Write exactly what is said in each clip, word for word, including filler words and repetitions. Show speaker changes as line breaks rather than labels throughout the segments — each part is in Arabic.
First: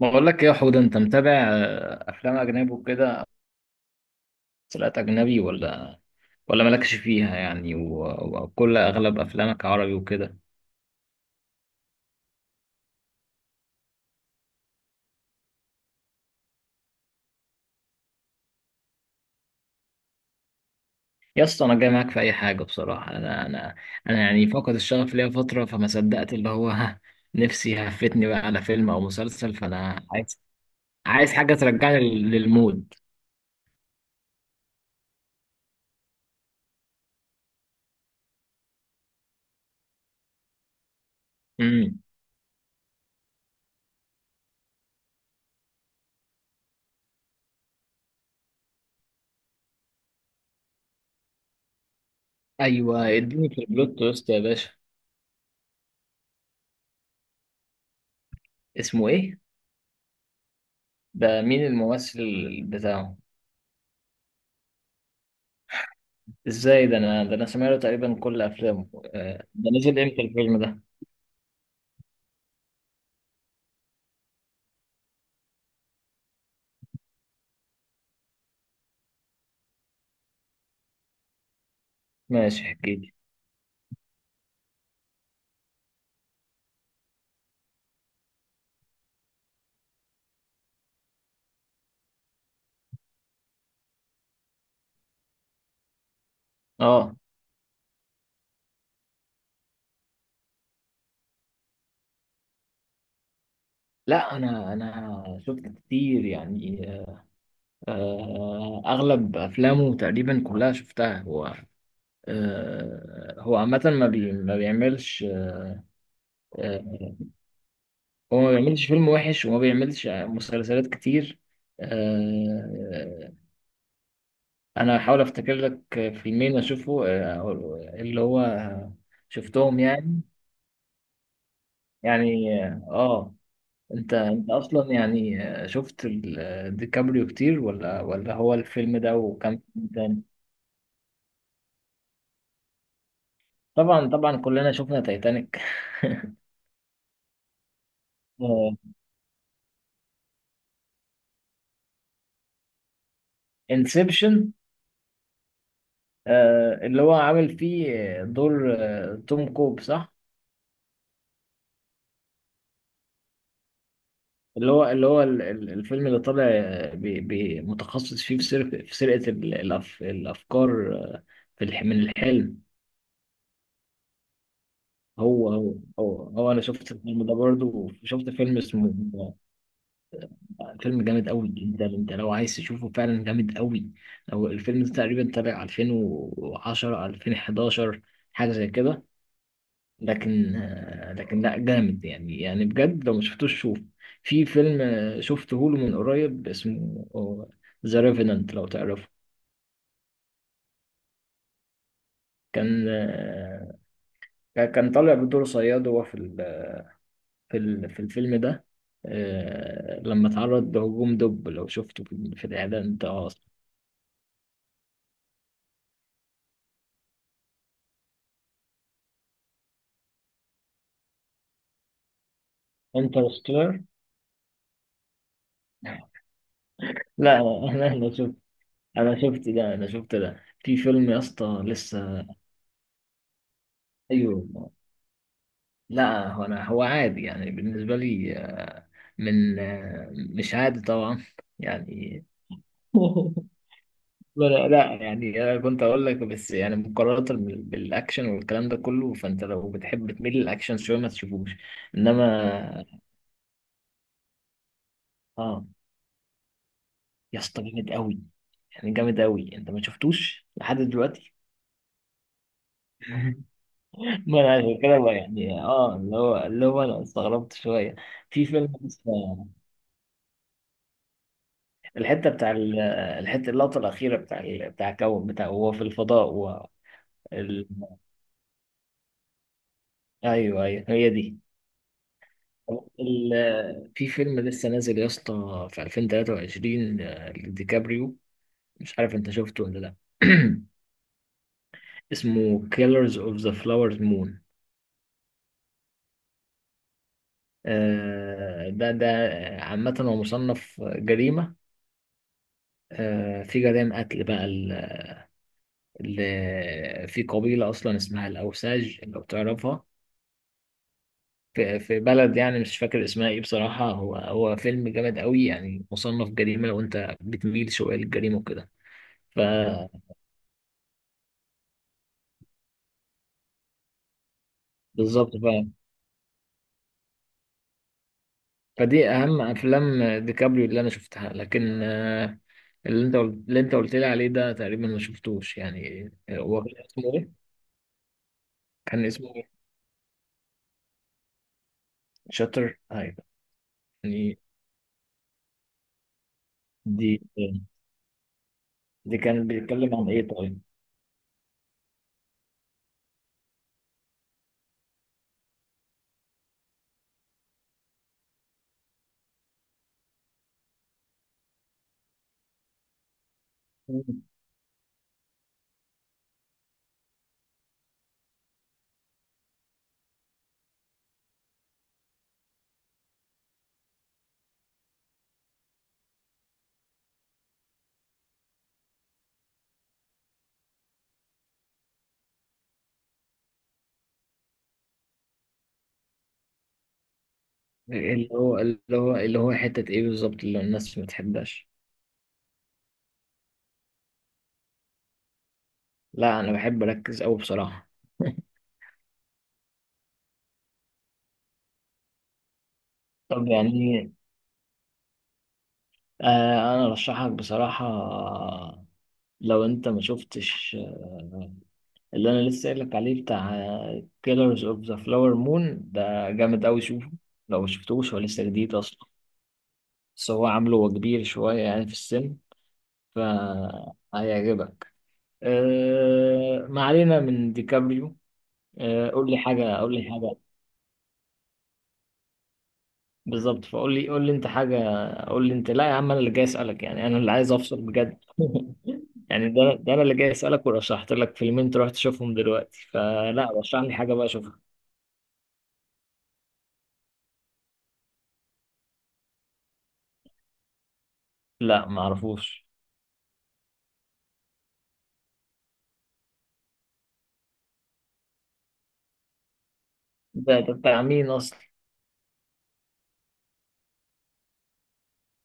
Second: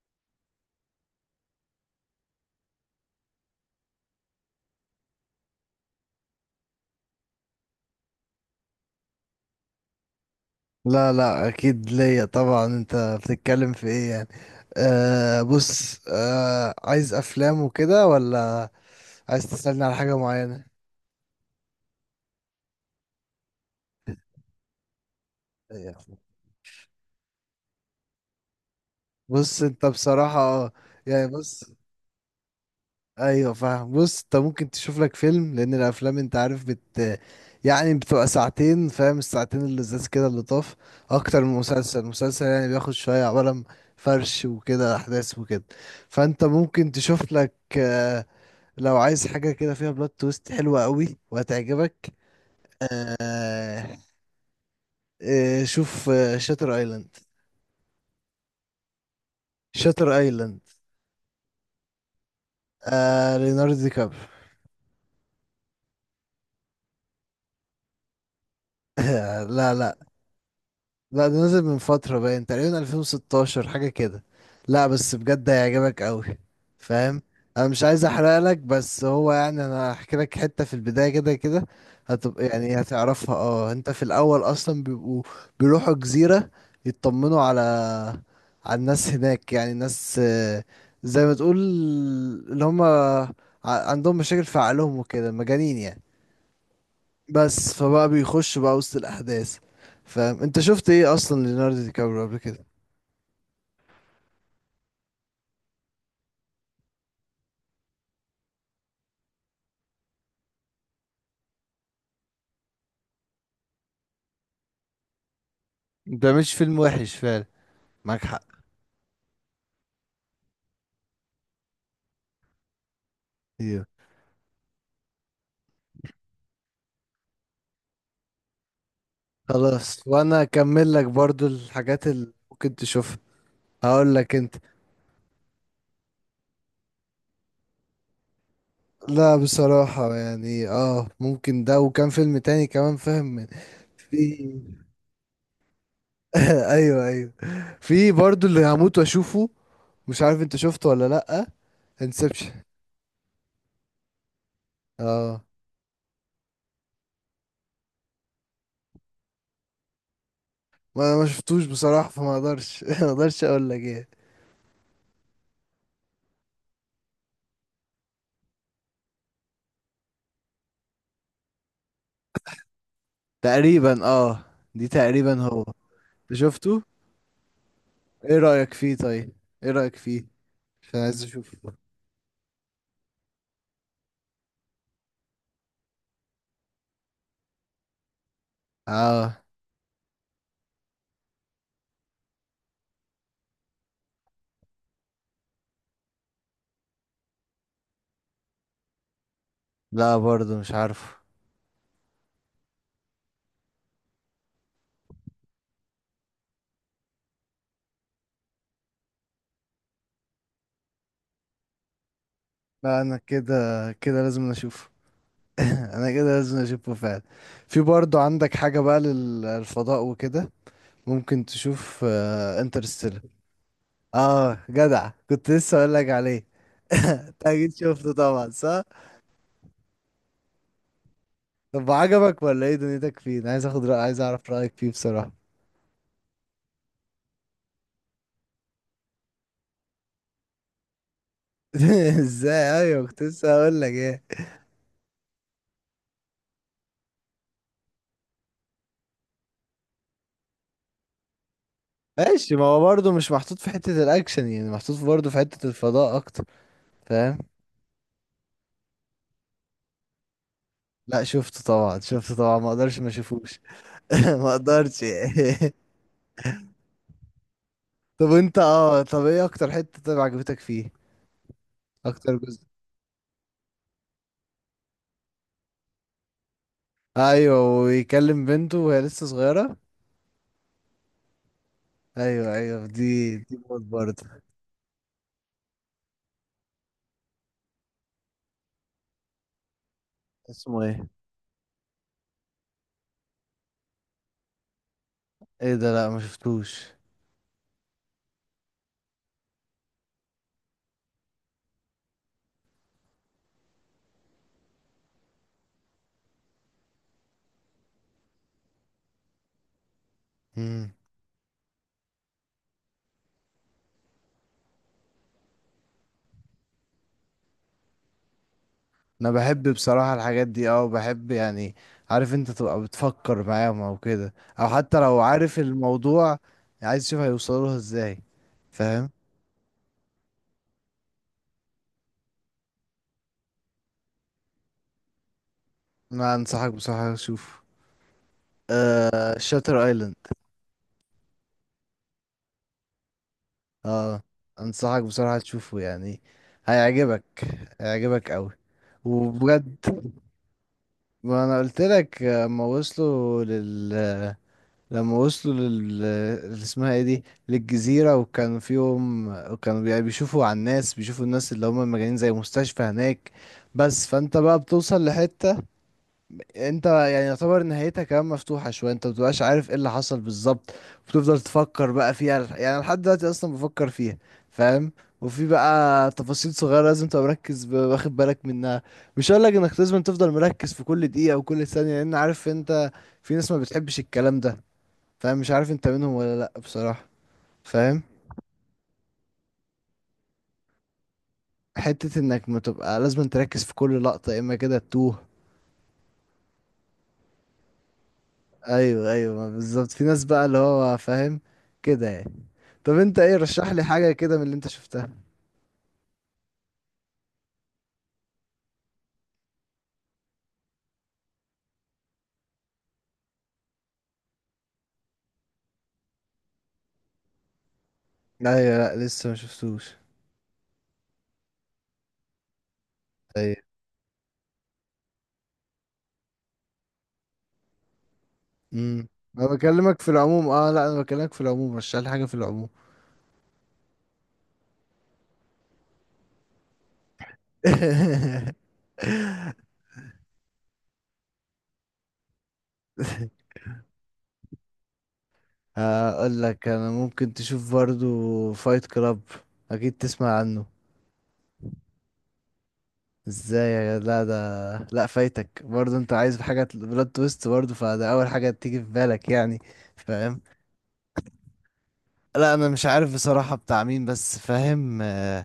بقول لك ايه يا حوده، انت متابع آه، افلام اجنبي وكده؟ مسلسلات اجنبي، ولا ولا مالكش فيها يعني، و- وكل اغلب افلامك عربي وكده؟
لا لا، اكيد ليا طبعا. انت بتتكلم في ايه يعني؟ آه بص آه عايز افلام وكده، ولا عايز تسألني على حاجة معينة؟
يا اسطى، انا جاي معاك في اي حاجه بصراحه. انا انا انا يعني فاقد الشغف ليا فتره، فما
أيوة.
صدقت اللي هو ها، نفسي هفتني بقى على فيلم او مسلسل.
بص انت
فانا
بصراحة،
عايز
آه، يعني
عايز حاجه
بص،
ترجعني لل- للمود.
ايوه فاهم. بص انت ممكن تشوف لك فيلم، لان الافلام انت عارف بت يعني بتبقى ساعتين، فاهم؟ الساعتين اللذاذ كده اللي طاف اكتر من
امم.
مسلسل. مسلسل يعني بياخد شوية عبارة عن فرش وكده احداث وكده، فانت ممكن تشوف لك آه، لو عايز حاجة كده فيها بلوت تويست حلوة قوي وهتعجبك.
ايوه، اديني في
آه
البلوت تويست يا باشا.
آه شوف، آه شاتر ايلاند.
اسمه ايه؟
شاتر ايلاند.
ده مين الممثل بتاعه؟
آه ليوناردو دي كابريو.
ازاي؟ ده انا ده انا سمعت تقريبا كل افلامه. آه، ده
لا لا.
نزل امتى الفيلم ده؟
لا، ده نزل من فترة، باين تقريبا ألفين وستاشر حاجة كده. لا بس بجد هيعجبك قوي، فاهم؟ انا مش عايز احرق لك، بس هو يعني انا هحكي لك حتة في البداية كده كده هتبقى
ماشي،
يعني
احكي لي.
هتعرفها. اه انت في الاول اصلا بيبقوا بيروحوا جزيرة، يطمنوا على على الناس هناك، يعني الناس، آه، زي ما تقول اللي هم عندهم مشاكل في عقلهم وكده، مجانين يعني.
اه
بس فبقى بيخش بقى وسط الأحداث، فاهم؟ انت شفت ايه اصلا ليوناردو دي كابريو قبل كده؟
لا، انا انا شفت كتير يعني. آه، اغلب افلامه تقريبا كلها شفتها هو. آه، هو عامة ما بي ما بيعملش.
ده مش فيلم
آه،
وحش فعلا. معاك
هو
حق،
ما بيعملش فيلم وحش وما بيعملش مسلسلات كتير. آه،
ايوه.
انا هحاول افتكر لك فيلمين اشوفه، آه، اللي هو شفتهم
خلاص،
يعني.
وانا اكمل لك برضو الحاجات اللي
يعني
ممكن
اه
تشوفها.
آه. انت
هقول لك
انت
انت.
اصلا يعني شفت ال- ديكابريو كتير، ولا ولا هو الفيلم ده
لا
وكم فيلم
بصراحة
تاني؟
يعني اه ممكن ده، وكان فيلم تاني كمان فاهم من-
طبعا
في...
طبعا، كلنا شفنا تايتانيك.
ايوه ايوه. في برضو اللي
آه،
هموت واشوفه، مش عارف انت شفته ولا لأ. انسبشن.
انسبشن.
اه،
آه، اللي هو عامل فيه دور، آه، توم كوب، صح؟
ما ما شفتوش بصراحة، فما اقدرش ما اقدرش اقول لك ايه.
اللي هو اللي هو ال- ال- الفيلم اللي طالع، آه، بي- بي- متخصص فيه في سرقة في سرقة ال- الأف- الافكار، آه، في الح- من الحلم.
تقريبا، اه، دي تقريبا
هو
هو.
هو هو,
أنت
هو انا
شفته؟
شفت الفيلم ده برضه، وشفت
ايه
فيلم
رأيك
اسمه.
فيه طيب؟ ايه رأيك فيه؟ عشان
فيلم
عايز
جامد قوي،
اشوف.
ده انت لو عايز تشوفه فعلا جامد قوي. لو الفيلم ده تقريبا تابع ألفين وعشرة ألفين وحداشر، حاجه زي كده.
اه.
لكن آه، لكن لا جامد يعني يعني بجد، لو ما شفتوش شوف. في فيلم آه، شفته له من قريب، اسمه ذا ريفينانت، لو تعرفه.
لا برضه مش عارفه.
كان آه، كان طالع بدور صياد، هو في ال- في ال- في الفيلم ده، آه، لما اتعرض لهجوم دب. لو شفته في في الاعلان
لا، انا
بتاع
كده كده لازم اشوفه. انا كده لازم اشوفه فعلا. في برضه عندك حاجة بقى للفضاء وكده، ممكن تشوف انترستيلر.
انترستيلر.
اه، Interstellar. آه، جدع كنت لسه اقول لك عليه.
لا
انت اكيد
انا.
شفته طبعا، صح؟
انا شفت ده انا شفت ده في فيلم يا اسطى
طب
لسه.
عجبك ولا ايه دنيتك فيه؟ انا عايز اخد رأي، عايز
ايوه.
اعرف رأيك فيه بصراحة.
لا هو انا هو عادي يعني بالنسبه لي. آه، من آه، مش عادي طبعا يعني.
ازاي؟ ايوه كنت لسه هقول لك ايه.
لا لا، يعني انا كنت اقول لك بس، يعني مقارنه بال- بالاكشن والكلام ده كله، فانت لو بتحب تميل للاكشن شويه ما تشوفوش.
ماشي، ما هو
انما
برضه مش محطوط في حتة الاكشن يعني، محطوط برضه في
اه،
حتة الفضاء اكتر، فاهم؟
يا اسطى جامد قوي يعني، جامد قوي. انت ما شفتوش لحد
لا
دلوقتي؟
شفته طبعا، شفته طبعا، ما اقدرش ما اشوفوش.
ما
ما
انا عشان كده
اقدرش.
بقى يعني، اه اللي هو اللي هو انا استغربت شويه.
طب
في
انت
فيلم
اه طب ايه
اسمه،
اكتر حتة طيب عجبتك فيه؟
الحته
اكتر
بتاع
جزء؟
ال- الحته، اللقطه الاخيره، بتاع ال- بتاع الكون، بتاع هو في الفضاء و. ال.
ايوه، ويكلم بنته وهي لسه صغيرة.
ايوه ايوه، هي دي.
ايوه ايوه، دي دي موت
ال. في
برضه.
فيلم لسه نازل يا اسطى، في ألفين وتلاتة وعشرين لديكابريو، مش عارف انت شفته ولا لا.
اسمه ايه؟
اسمه Killers of the Flower Moon.
ايه ده؟ لا ما شفتوش.
آه، ده ده عامة هو مصنف جريمة، آه، في جرائم قتل بقى، ل- في قبيلة أصلا اسمها الأوساج، لو تعرفها.
مم.
في في بلد يعني، مش فاكر اسمها إيه بصراحة. هو هو فيلم جامد قوي يعني، مصنف جريمة، لو أنت بتميل شوية للجريمة وكده.
انا
ف.
بحب بصراحة الحاجات دي، اه بحب يعني. عارف انت تبقى بتفكر معاهم او كده، او حتى لو
بالظبط ف.
عارف الموضوع عايز تشوف هيوصلوا لها ازاي، فاهم؟
فدي أهم أفلام ديكابريو اللي أنا شفتها. لكن آه، اللي أنت قل- اللي أنت قلت لي عليه ده تقريبا ما شفتوش يعني.
انا
آه، هو
انصحك
كان اسمه
بصراحة
إيه؟
تشوف
كان اسمه
آه
إيه؟
شاتر ايلاند.
شاتر، أيوه.
اه،
يعني
انصحك بصراحة تشوفه، يعني
دي
هيعجبك، هيعجبك قوي
دي كان
وبجد.
بيتكلم عن إيه طيب؟
ما انا قلت لك، آه، ما وصلوا لل لما وصلوا لل اللي اسمها ايه دي، للجزيرة، وكان فيهم وكانوا بي- بيشوفوا على الناس، بيشوفوا الناس اللي هم مجانين زي مستشفى هناك. بس فانت بقى بتوصل لحتة انت يعني يعتبر نهايتها كمان مفتوحة شوية، انت مبتبقاش عارف ايه اللي حصل بالظبط، بتفضل تفكر بقى فيها، يعني لحد دلوقتي اصلا بفكر فيها، فاهم؟ وفي بقى تفاصيل صغيرة لازم تبقى مركز ب- واخد بالك منها. مش هقولك انك لازم تفضل مركز في كل دقيقة وكل ثانية، لان عارف انت في ناس ما بتحبش الكلام ده، فاهم؟ مش عارف انت منهم ولا لا بصراحة، فاهم؟
اللي هو اللي هو اللي هو حتة ايه بالظبط اللي الناس ما بتحبهاش؟
حتة انك ما تبقى لازم تركز في كل لقطة يا اما كده تتوه.
لا، انا بحب اركز قوي بصراحة.
ايوه ايوه، ما بالظبط في ناس بقى اللي هو فاهم كده يعني. طب انت ايه،
طب
رشح لي حاجة
يعني
كده من اللي انت شفتها؟
آه، انا ارشحك بصراحة، لو انت ما شفتش اللي انا لسه قايل لك عليه بتاع كيلرز اوف ذا فلاور مون، ده جامد قوي، شوفه. لو ما شفتوش، هو لسه جديد
ايوه، لا
اصلا.
لسه ما شفتوش.
بس هو عامله هو كبير شوية يعني في السن،
ايوه.
فهيعجبك. آه، ما علينا من ديكابريو.
امم
آه، قول لي
انا
حاجة قول
بكلمك
لي
في
حاجة.
العموم، اه لا انا بكلمك في العموم، رشح لي حاجة في العموم.
بالظبط، فقول لي قول لي انت حاجه. قول لي انت، لا يا عم، انا اللي جاي اسالك يعني، انا اللي عايز افصل بجد. يعني ده ده انا اللي جاي اسالك، ورشحت لك فيلمين تروح تشوفهم دلوقتي، فلا، رشح لي حاجه بقى اشوفها.
هقول لك انا، ممكن تشوف برضو فايت كلاب، اكيد تسمع عنه.
لا ما اعرفوش.
ازاي يا جد- لا ده، لا فايتك برضه، انت عايز حاجة بلوت تويست برضه، فده اول حاجة تيجي في بالك يعني، فاهم؟
ده ده بتاع مين اصلا؟
لا انا مش عارف بصراحة بتاع مين، بس فاهم، آه،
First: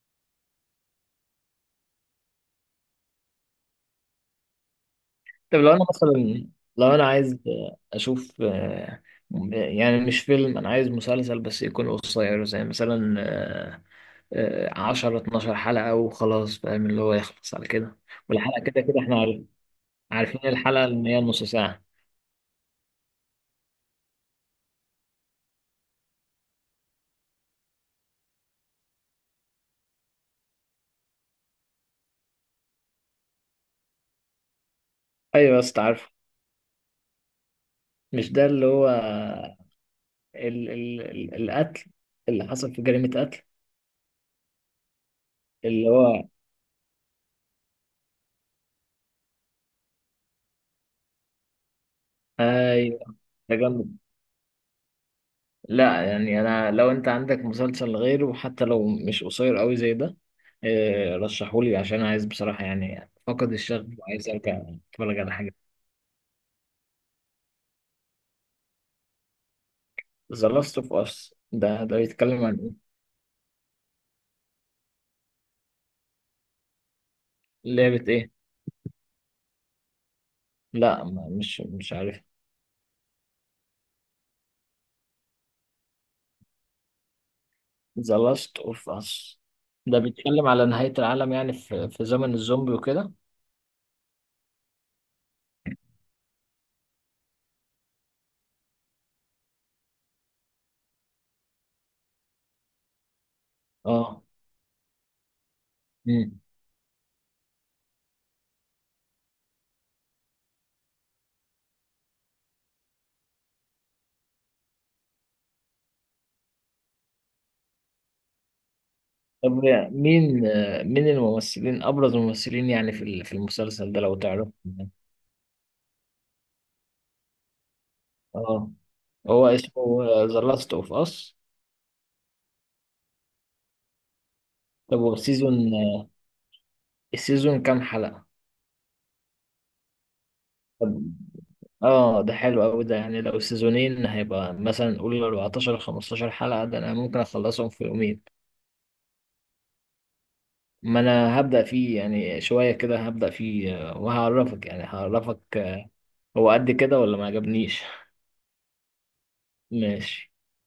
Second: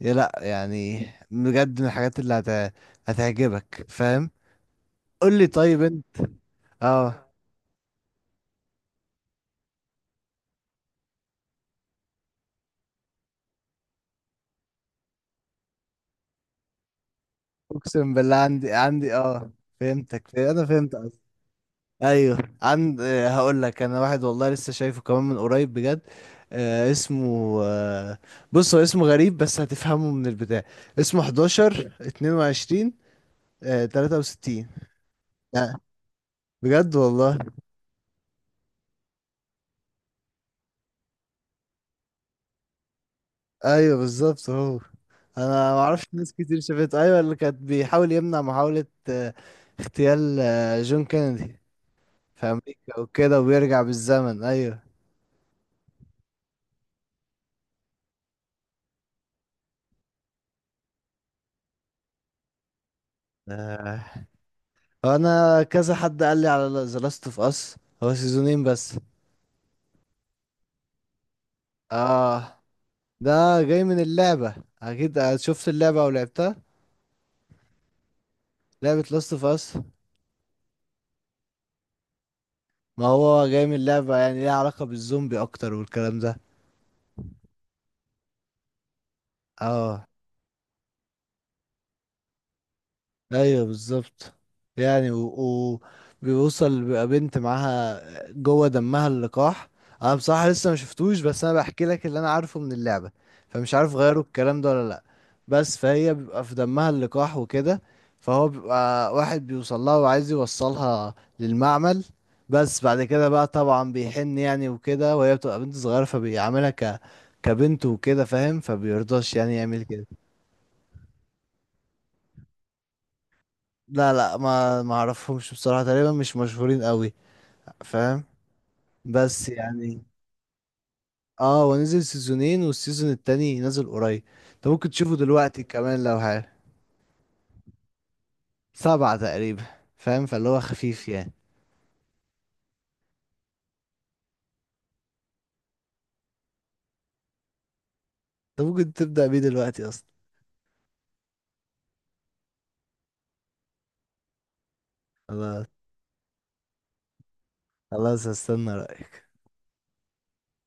يا لا يعني، بجد من الحاجات اللي هت... هتعجبك، فاهم؟ قول لي
طب لو
طيب
انا
انت.
مثلا، لو انا
اه.
عايز اشوف، آه، يعني مش فيلم، انا عايز مسلسل بس يكون قصير، زي مثلا آه، آه، عشر اتناشر حلقه وخلاص. فاهم؟ اللي هو يخلص على كده.
اقسم بالله
والحلقه
عندي،
كده كده،
عندي
احنا عارف-
اه فهمتك،
عارفين
انا
الحلقه
فهمت.
ان هي نص ساعه.
ايوه عند، آه، هقول لك انا واحد، والله لسه شايفه كمان من قريب بجد. آه اسمه، آه بص هو اسمه غريب بس هتفهمه من البتاع. اسمه حداشر اتنين وعشرين آه تلاتة وستين.
ايوه يا
لا
اسطى، عارفه.
بجد والله.
مش ده اللي هو ال ال ال القتل اللي حصل؟ في جريمة قتل
ايوه بالظبط هو. انا ما
اللي
اعرفش
هو.
ناس كتير شافته، ايوه، اللي كانت بيحاول يمنع محاولة آه اغتيال آه جون كينيدي في امريكا
ايوه.
وكده، وبيرجع
تجمد.
بالزمن. ايوه.
لا يعني انا، لو انت عندك مسلسل غيره، حتى لو مش قصير قوي زي ده، آه، رشحهولي، عشان عايز بصراحة يعني، فقد الشغف
آه.
وعايز ارجع اتفرج على حاجة.
انا كذا حد قال لي على ذا لاست اوف اس، هو سيزونين بس.
ذا لاست اوف اس ده ده بيتكلم عن
اه،
ايه؟
ده جاي من اللعبة، اكيد، آه، شفت اللعبة او لعبتها؟
لعبة ايه؟
لعبة لاست اوف اس.
لا ما- مش مش عارف.
ما هو جاي من اللعبة، يعني ليها علاقة بالزومبي اكتر والكلام ده.
ذا لاست اوف اس ده
اه،
بيتكلم على نهاية العالم يعني، في في زمن الزومبي وكده.
ايوه بالظبط، يعني و... وبيوصل بيبقى بنت معاها جوه دمها اللقاح. انا بصراحه لسه ما شفتوش، بس انا بحكي لك اللي انا عارفه من اللعبه، فمش عارف
اه.
غيروا الكلام ده ولا لا. بس فهي
مم.
بيبقى في دمها اللقاح وكده، فهو بيبقى واحد بيوصل لها وعايز يوصلها للمعمل، بس بعد كده بقى طبعا بيحن يعني وكده، وهي بتبقى بنت صغيره فبيعاملها ك... كبنت وكده، فاهم؟ فبيرضاش
طب
يعني يعمل كده.
مين، آه، مين الممثلين، ابرز الممثلين يعني، في ال- في المسلسل ده
لا
لو
لا،
تعرف؟
ما ما اعرفهمش بصراحة، تقريبا مش مشهورين قوي، فاهم؟
اه. هو
بس يعني
اسمه ذا لاست اوف اس.
اه هو نزل سيزونين والسيزون التاني نزل قريب، انت ممكن
طب هو
تشوفه دلوقتي
السيزون
كمان لو حاجة.
السيزون كام حلقة؟
سبعة تقريبا، فاهم؟ فاللي هو
طب
خفيف يعني.
اه، ده حلو قوي ده يعني. لو سيزونين هيبقى مثلا نقول اربعتاشر خمستاشر حلقة، ده انا ممكن اخلصهم في يومين.
انت ممكن تبدأ بيه دلوقتي اصلا.
ما انا هبدأ فيه يعني، شوية كده هبدأ فيه، آه، وهعرفك يعني هعرفك
خلاص
آه، هو قد كده ولا ما عجبنيش.
خلاص، هستنى رأيك.
ماشي.